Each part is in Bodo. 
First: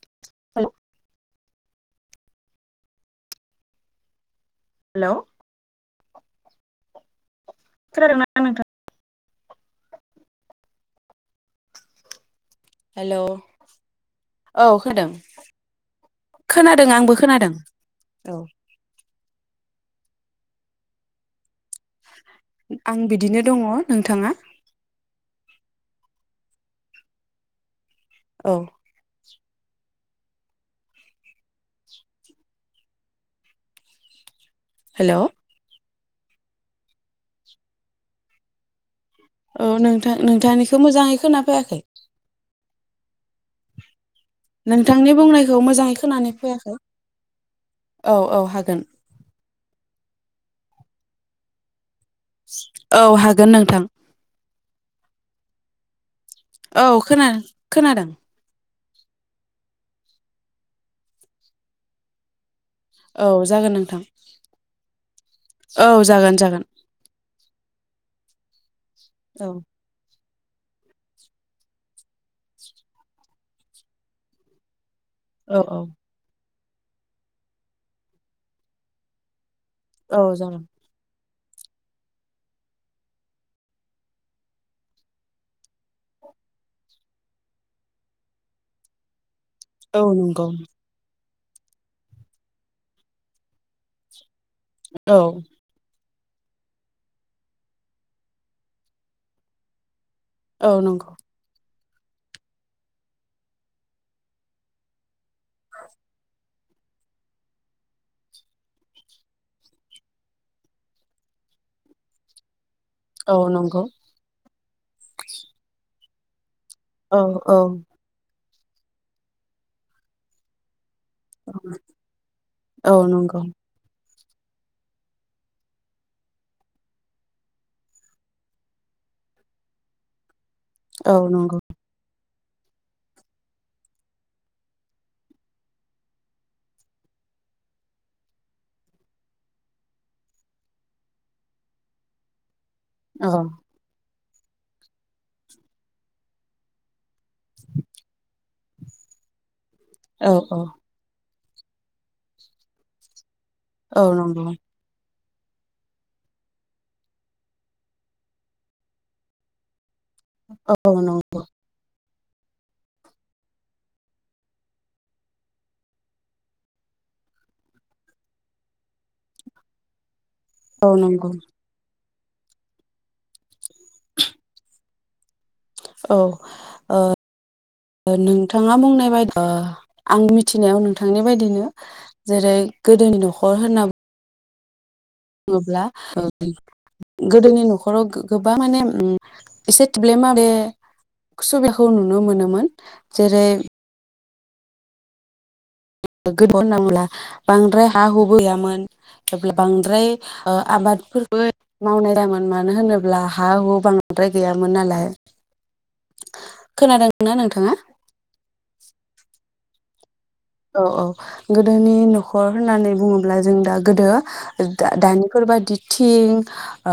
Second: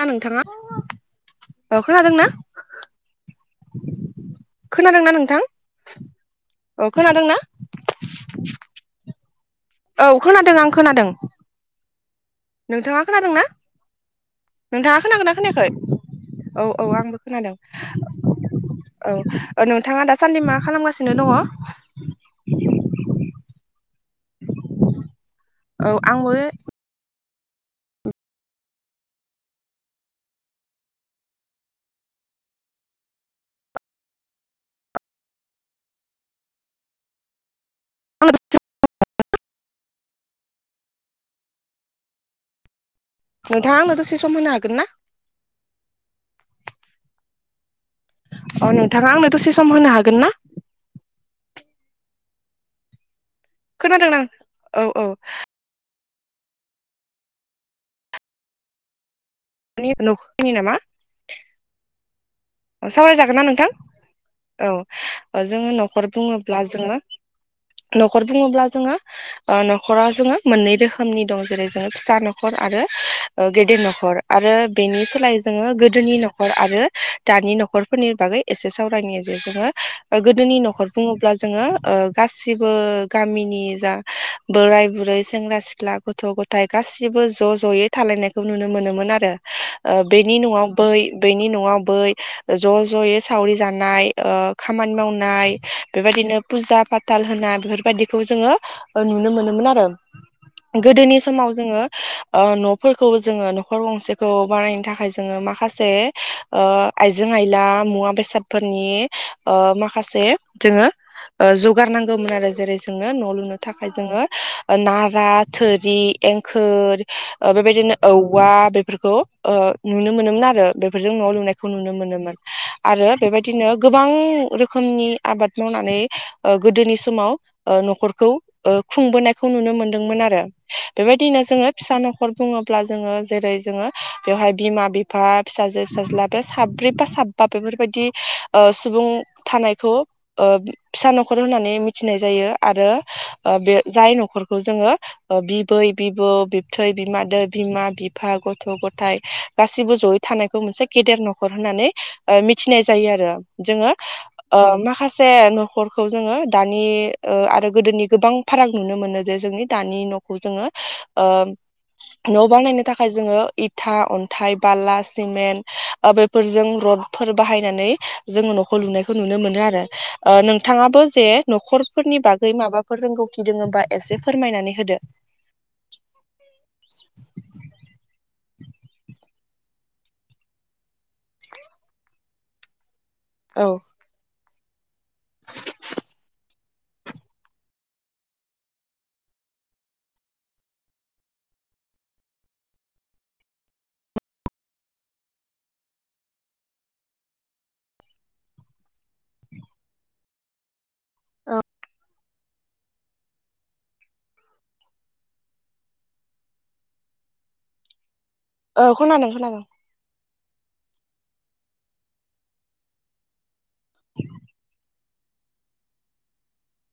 ना नोंथाङा। अ खोनादोंना? खोनादोंना हेलौ नोंथां? औ खोनादोंना? खोनादों ना नोंथां? औ खोनादों आं खोनादों नोंथाङा हेलौ खोनादोंना औ नोंथाङा खोनादों खोनागोना खोनायाखै औ औ आंबो खोनादों औ ओ नोंथाङा दासान्दि मा खालामगासिनो दङ'? आं बिदिनो दङ' नोंथाङा? औ आंबो औ हेल' [inaudible] औ नोंथां-नोंथांनिखौ मोजाङै खोनाफैयाखै नोंथाङा आंनो दसे सम होनो हागोन ना नोंथांनि बुंनायखौ मोजाङै खोनानो फैयाखै औ औ अ हागोन नोंथाङा आंनो द'से सम होनो हागोन ना? औ हा खोनादों नों औ औ औ खोना खोनादों नि नखनि नामा औ सावरायजागोन ना नोंथां जागोन औ जोङो औ न'खर जागोन बुङोब्ला जागोन जोङो न'खर बुङोब्ला जोङो औ ओ न'खरा जोङो मोननै रोखोमनि दं जेरै- जोङो फिसा न'खर आरो गेदेर न'खर आरो बेनि सोलाय औ जोङो औ गोदोनि न' खर आरो दानि न'खरफोरनि बागै एसे सावरायनि जे जोङो औ गोदोनि जागोन न'खर बुङो ब्ला जोङो ओ गासिबो गामिनि जा बोराय बुरै सेंग्रा सिख्ला गथ' गथाय गासिबो ज' ज'यै थालायनायखौ नुनो मोनोमोन आरो ओ औ बेनि नंगौ न'आव बै बेनि न'आव बै ज' ज'यै सावरि जानाय ओ खामानि औ मावनाय बेबायदिनो फुजा फाथाल होना बेफोरबायदिखौ जोङो अ नुनो मोनोमोन आरो। औ नंगौ गोदोनि समाव जोङो अ न'फोरखौबो जोङो न'खर गंसेखौ बानायनो थाखाय जोङो माखासे ओ आइजें आइला मुवा बेसादफोरनि ओ माखासे जोङो ओ जगार नांगौमोन आरो जेरै ज जोंनो औ न' लुनो नंगौ थाखाय जोङो नारा थोरि खोर औ औ बेबायदिनो औवा बेफोरखौ ओ नुनो मोनोमोन आरो बेफोरजों न'आव लु खौ नुनो मोनोमोन औ आरो नंगौ बेबायदिनो गोबां रोखोमनि आबाद मावनानै ओ गोदोनि समाव ओ न'खरखौ ओ खुंबोनायखौ नुनो मोनदोंमोन आरो। औ बेबायदिनो नंगौ जोङो फिसा न'खर र बुङोब्ला जोङो जेरै जोङो बेवहाय बिमा बिफा फिसाजो फिसाज्ला साब्रै बा साबा बेफोरबायाददि ओ सुबुं थानायखौ ओ फिसा न'खर होननानै मिथिनाय जायो। आरो औ बे जाय नख न'खरखौ जोङो बिबै बिबौ बिबथै बिमा बिमा बिफा गथ' गथ गथाय गासिबो जयै औ थानायखौ औ मोनसे न'खर होननानै मिथिनाय जायो आरो। जोङो औ नंगौ ओ माखास से न'खरखौ जोङो दानि ओ आरो गोदोनि गोबां फाराग नुनो मोनो जे जोंनि दानि न जोङो औ ओ नंगौ न' बानायनो थाखाय जोङो इथा अन्थाइ बाला सिमेन्ट ओ बेफोरजों रडफोर बाहायनानै जोङो न'खौ लुनायखौ नुनो मोनो आरो। ओ औ नोंथाङाबो जे नंगौ न'खर फोरनि बागै माबाफोर रोंगौथि दङ होमबा एसे फोरमायनानै होदो। औ ओ नों नोंथाङा बुंनाय बाय ओ आं मिथिनायाव नोंथांनि बायदिनो जेरै गोदोनि न'खर औ होनना बुङोब्ला गोदोनि न'खराव गोबां माने एसे थोब्ले माब्ले सुबिदाखौ नुनो मोनोमोन जेरै गोथौ होनना बुङोब्ला बांद्राय हा हु गैयामोन जेब्ला बांद्राय आबाद फोरबो मावनाय दामोन मानो होनोब्ला हा हु बांद्राय गैयामोन नालाय। खोनादों नोंथाङा? औ खोनादों खोनादों। औ औ गोदोनि न'खर होननानै बुङोब्ला जों दा गोदो दानि बेफोरबायदि थिं ओ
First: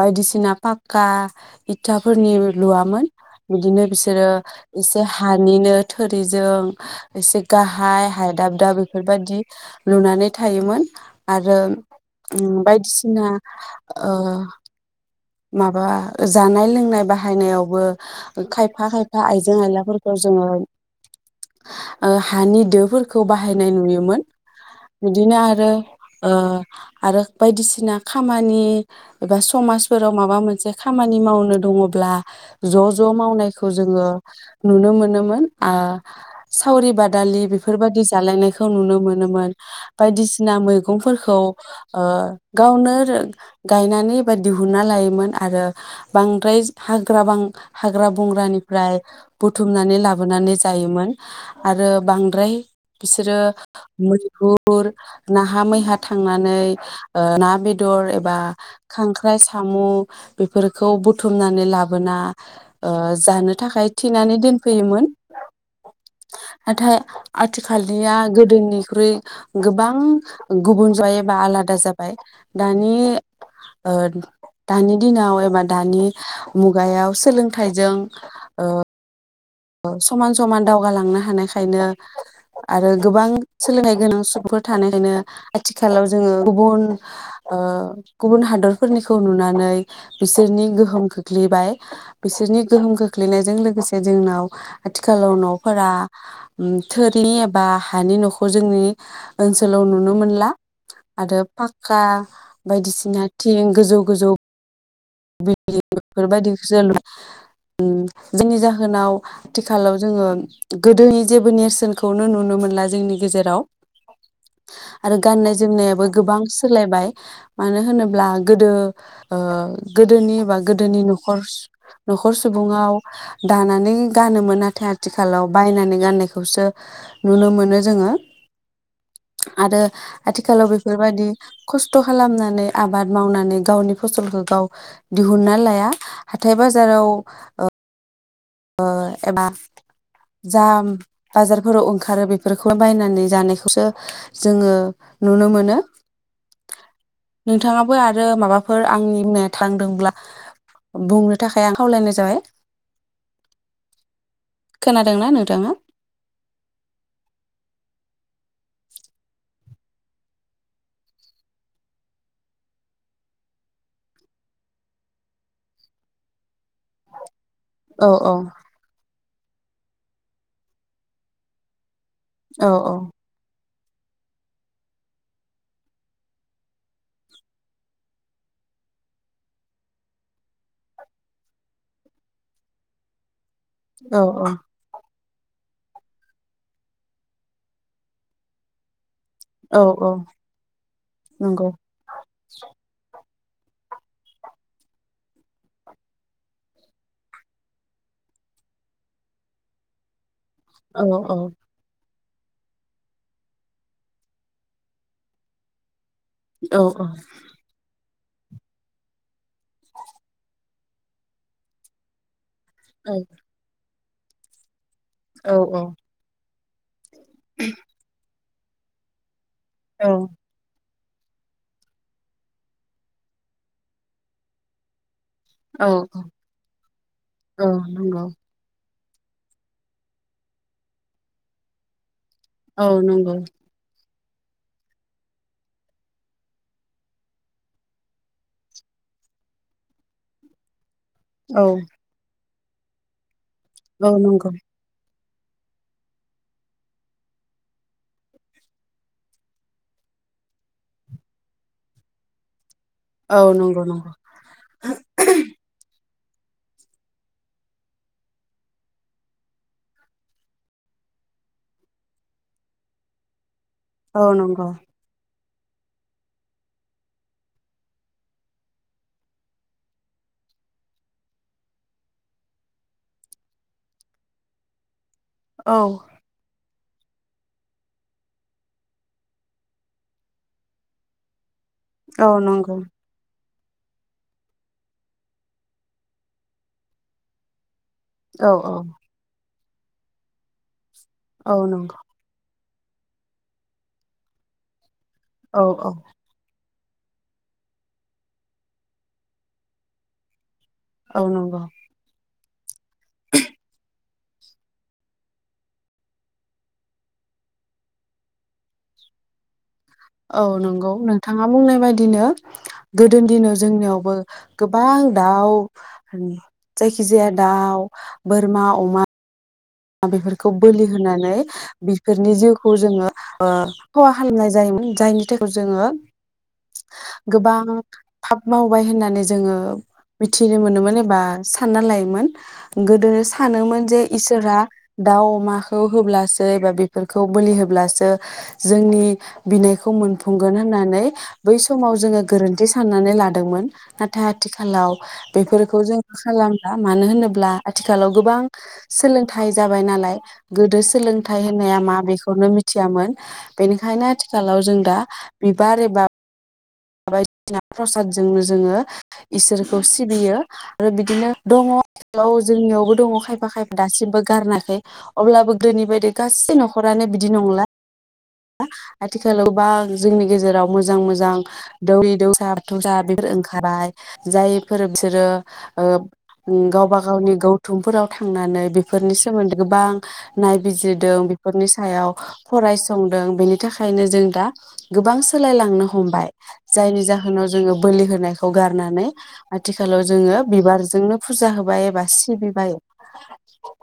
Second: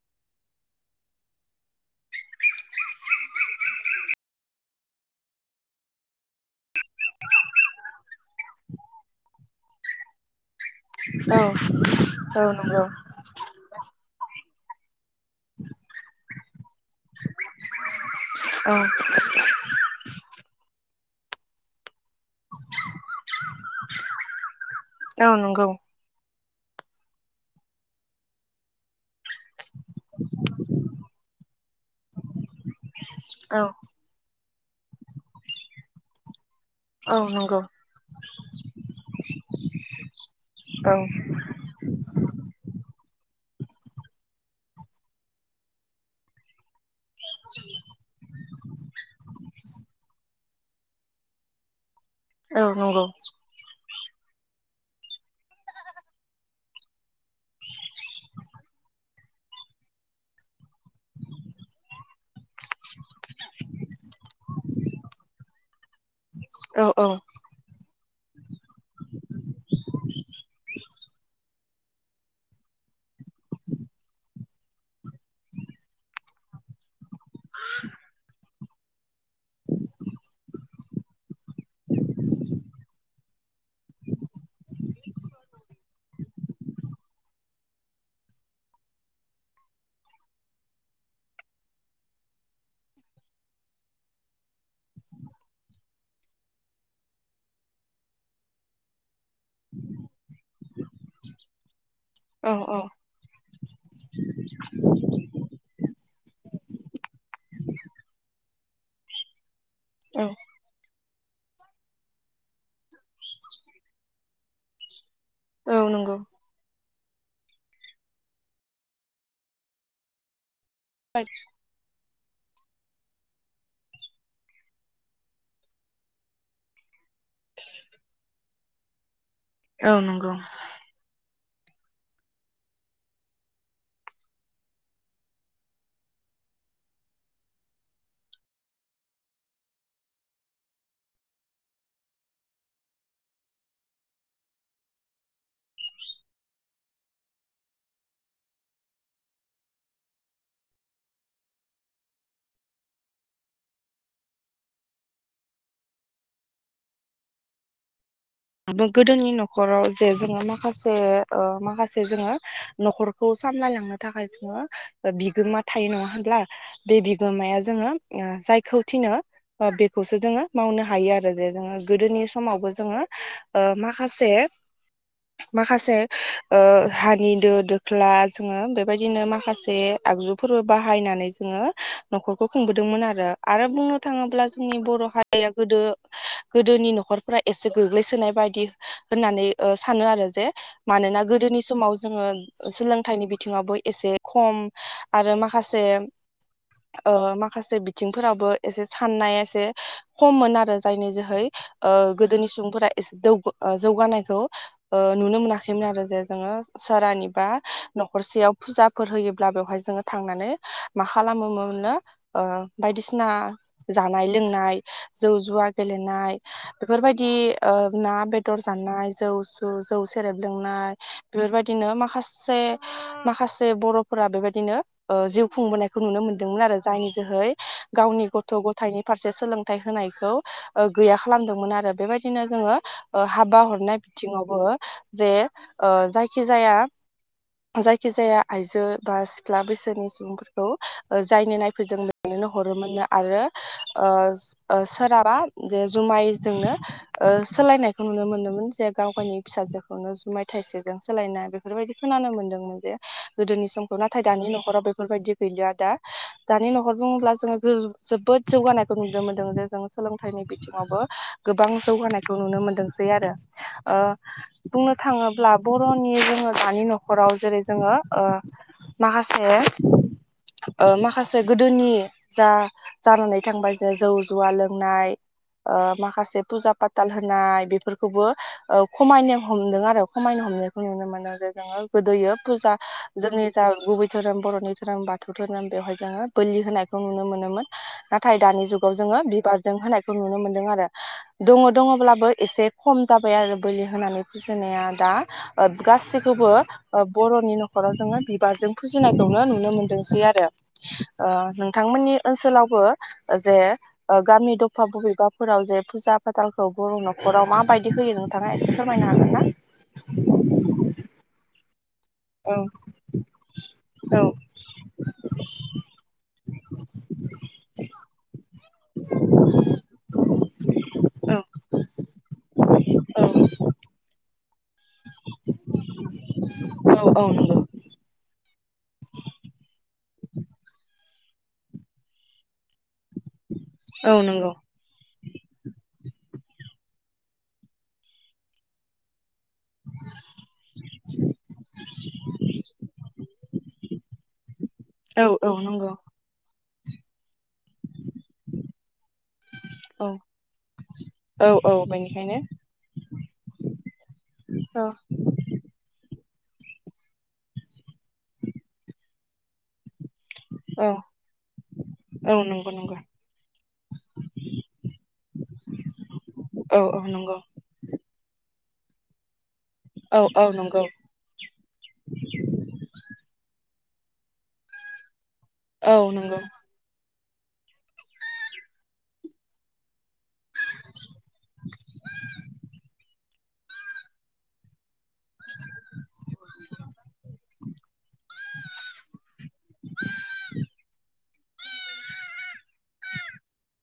बायदिसिना पाक्का इथाफोरनि लुवामोन बिदिनो बिसोरो एसे हानिनो थोरिजों एसे गाहा य हाय दाब दाब बेफोरबायादि लुनानै थायोमोन औ आरो औ नंगौ बायदिसिना ओ माबा जानाय लों नाय बाहायनायावबो औ खायफा खायफा आइजें आयलाफोरखौ जोङो [inaudible] ओ हानि दोफोरखौ बाहायनाय नुयोमोन औ बिदिनो नंगौ आरो ओ आरो बायदिसिना खामानि एबा समफोराव माबा मोनसे खामानि मावनो दङब्ला ज' ज' औ मावनायखौ जोङो नुनो मोनोमोन आ सावरि औ बादालि नंगौ बेफोरबायदि जालायनायखौ नुनो मोनोमोन बायदिसिना औ मैगंफोरखौ गावनो ओ गायनानै एबा दिहुन ना लायोमोन आरो बांद्राय हाग्रा बां हाग्रा बंग्रानिफ्राय बुथुमनानै लाबोनानै जायोमोन आरो बांद्राय औ नंगौ बिसोरो मैहुर नाहा मैहा थांनानै ओ ना बेदर एबा खांख्राइ सामु बेफोर बेफोरखौ बुथुमनानै लाबोना जानो थाखाय थिनानै दोनफैयोमोन औ नाथाय औ आथिखाल निया गोदोनि ख्रुइ गोबां गुबुन जायो बा आलादा जाबाय दानि ओ दानि दिनाव एबा दानि मुगायाव सोलोंथाइजों ओ ओ समान समान दावगालांनो हानाय खायनो आरो गोबां सोलोंथाइ गोनां सुबुंफोर थानाय खायनो आथिखालाव जोङो गुबुन ओ गुबुन हादरफोरनिखौ नुनानै बिसोरनि गोहोम खोख्लैबाय बिसोरनि गोहोम खोख्लैनायजों लोगोसे जोंनाव आथिखालाव न'फोरा ओम थोरिनि एबा हानि न'खौ जोंनि ओनसोलाव नुनो मोनला आरो पा क्का औ औ बायदिसिना थिं गोजौ गोजौ बेफोरबायदिखौसो [unintelligible] जायनि जाहोनाव आथिखालाव जोङो गोदोनि जेबो नेरसोनखौनो नुनो मोनला जोंनि गेजेराव। आरो गाननाय औ औ जोमनायाबो नंगौ गोबां सोलायबाय। मानो होनोब्ला गोदो गोदोनि बाग गोदोनि न'खर न'खर सुबुंआव दानानै गानोमोन नाथाय आथिखालाव बायनानै गाननायखौसो नुनो मोनो जोङो। आरो औ नंगौ। आथिखालाव बेफोर बायदि। खस्थ' खालामनानै आबाद मावनानै गावनि फसलखौ गाव दिहुनना लाया हाथाय बाजाराव ओ ओ एबा जा बाजारफोराव ओंखारो बेफोरखौ बायनानै जानायखौसो जोङो नुनो मोनो नोंथाङाबो आरो माबाफोर आंनि बुंनाया थांदोंब्ला बुंनो थाखाय आं खावलायनाय जाबाय। खोनादोंना नोंथाङा? गोदोनि न'खराव जे जोङो माखासे ओ माखासे जोङो न'खरखौ सामलायलांनो थाखाय जोङो ओ बिगोमा थायो नङा होनब्ला बे बिगोमाया जोङो औ औ जायखौ थिनो बेखौसो जोङो मावनो हायो आरो जे जोङो गोदोनि औ समावबो जोङो। ओ माखासे-माखासे ओ हानि दो दोख्ला जोङो बेबायदिनो माखासे आगजुफोरबो बाहायनानै जोङो न'खरखौ खुंबोदोंमोन आरो। आरो बुंनो औ थाङोब्ला जोंनि बर' हारि [unintelligible] गोदो-गोदोनि न'खरफोरा एसे गोग्लैय सोनाय बायदि। होननानै ओ औ सानो औ आरो जे मानोना गोदोनि नंगौ समाव जोङो सोलोंथाइनि बि बिथिंआवबो एसे खम आरो माखासे ओ माखासे बिथिंफोराबो एसे साननाया एसे खममोन आरो औ जायनि औ जोहै ओ गोदोनि सुबुंफोरा जौगानायखौ नुनो मोनाखैमोन आरो जे जोङो औ औ सारानिबा। हरसेयाव फुजाफोर होयोब्ला बेवहाय जोङो थांनानै मा खालामो मोननो। ओ बायदिसिना। जानाय लोंनाय। जौ औ जुवा गेलेनाय बेफोर बायदि। ना बेदर जानाय जौ। जौ सेरेब औ लोंनाय। बेफोर बायदिनो माखासे-माखासे बर'फोरा बेबायदिनो। ओ जिउ खुंबोनायखौ औ नुनो मोनदोंमोन आरो जायनि जोहै औ नंगौ गावनि गथ' गथायाइनि फारसे सोलोंथाइ होनायखौ गैया खालामदोंमोन आरो बेबाय दिनो जोङो औ ओ नंगौ हाबा हरनाय बिथिङावबो जे ओ जायखि जाया जायखि जाया आइजो बा सिख्ला बैसोनि सुबुंफोरखौ जायनि औ नायफैजेनो बिनोनो हरोमोनो आरो ओ औ नंगौ ओ सोराब बा जे जुमायजोंनो ओ सोलायनायखौ नुनो मोनदोंमोन जे गाव गावनि फिसाजोखौनो जुमाय थाइसेजों सोलायनाय बेफोरबायदि खोनानो मोन्दोंमोन जे औ गोदोनि नंगौ समखौ नंगौ नाथाय दानि न'खराव बेफोरबायदि गैलिया दा दानि न'खर बुङोब्ला जोङो जोबोद जौगानायखौ नुनो मोनदों जे जों सोलोंथाइनि बिथिङावबो गोबां जौगानायखौ नुनो मोनदोंसै आरो ओ औ नंगौ बुंनो थाङोब्ला बर'नि जोङो दानि न'खराव जेरै जोङो ओ माखासे ओ माखासे गोदोनि जा जानानै थांबाय जे जौ जुवा लोंनाय ओ औ माखासे फुजा पाताल होनाय बेफोरखौबो खमायनो हमदों आरो खमायनो हमनायखौ नुनो मोनो। जोङो गोदोयो औ फुजा नंगौ जोंनि जा गुबै धोरोम बर'नि धोरोम बाथौ धोरोम बेवहाय जोङो बोलि होनायखौ नुनो मोनोमोन नाथाय औ दानि औ जुगाव जोङो बिबार जों होनायखौ नुनो मोनदों आरो। औ दङ नंगौ दङब्लाबो एसे खम जाबाय आरो बोलि होनानै फुजिनाया दा औ औ गासिखौबो ओ बर'नि न'खराव जोङो बिबारजों फुजिनायखौनो नुनो मोनदोंसै आरो। औ ओ नंगौ नोंथांमोननि ओनसोलावबो जे गामि दफा बबेबाफोराव जे फुजा फाथालखौ बर' न'खराव माबायदि होयो नोंथाङा एसे फोरमायनो हागोनना? बिदिनो औ गोदोनि दिनाव जोंनियावबो औ गोबां दाउ जायखि जाया दाउ बोरमा अमा बेफोरखौ बोलि होनानै बेफोरनि जिउखौ जोङो ओ खहा खालामनाय जायोमोन जायनि थाखाय जोङो औ औ गोबां था मावबाय होननानै जोङो मिथिनो मोनोमोन एबा सानना लायोमोन। गोदोनो सानोमोन जे नंगौ औ नंगौ इसोरा दाउ अमाखौ होब्लासो एबा बेफोरखौ बोलि होब्लासो जोंनि बिनायखौ मोनफुंगोन होननानै बै समाव जोङो गोरोन्थि साननानै लादोंमोन नाथाय आथिखालाव औ औ बेफोरखौ नंगौ जोङो खालाम मानो होनोब्ला आथिखालाव गोबां सोलोंथाइ जाबाय औ नालाय गोदो सोलोंथाइ औ औ होननाया मा बेनिखायनो बेखौनो मिथियामोन बेनिखायनो आथिखालाव जों औ दा बिबार एबा [unintelligible] प्रसादजोंनो जोङो इसोरखौ सिबियो औ आरो बिदिनो दङ आथिखालाव औ नंगौ जोंनियावबो नंगौ दङ खायफा खायफा दासिमबो गारनाखै अब्लाबो गोदोनि बायदि गासै औ औ न'खरानो बिदि नंगौ नंला आथिखाल सोरलबा औ जोंनि औ गेजेराव नंगौ मोजां मोजां दौरि दौसा थौसा बेफोर ओंखारबाय जायफोर बिसोरो औ गावबा गावनि गौथुमफोराव थांनानै बेफोरनि सोमोन्दै गोबां नायबिजिरदों बेफोरनि सायाव फरायसा संदों बेनि थाखायनो जों दा गोबां सोलायलांनो हमबाय जायनि जाहोनाव जोङो बोलि होनायखौ गारनानै आथिखालाव जोङो बिबारजोंनो फुजा होबाय एबा सिबिबाय [inaudible]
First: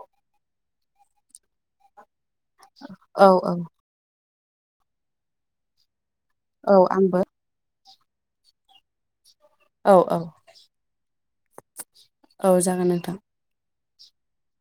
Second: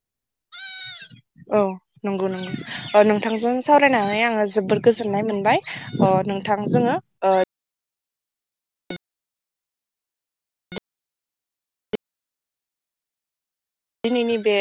औ नंगौ नंगौ औ नोंथांजों औ सावरायनानै आङो जोबोर गोजोननाय मोनबाय आं नोंथां औ जोङो आंबो ओ औ औ औ जागोन नोंथां दिनैनि बे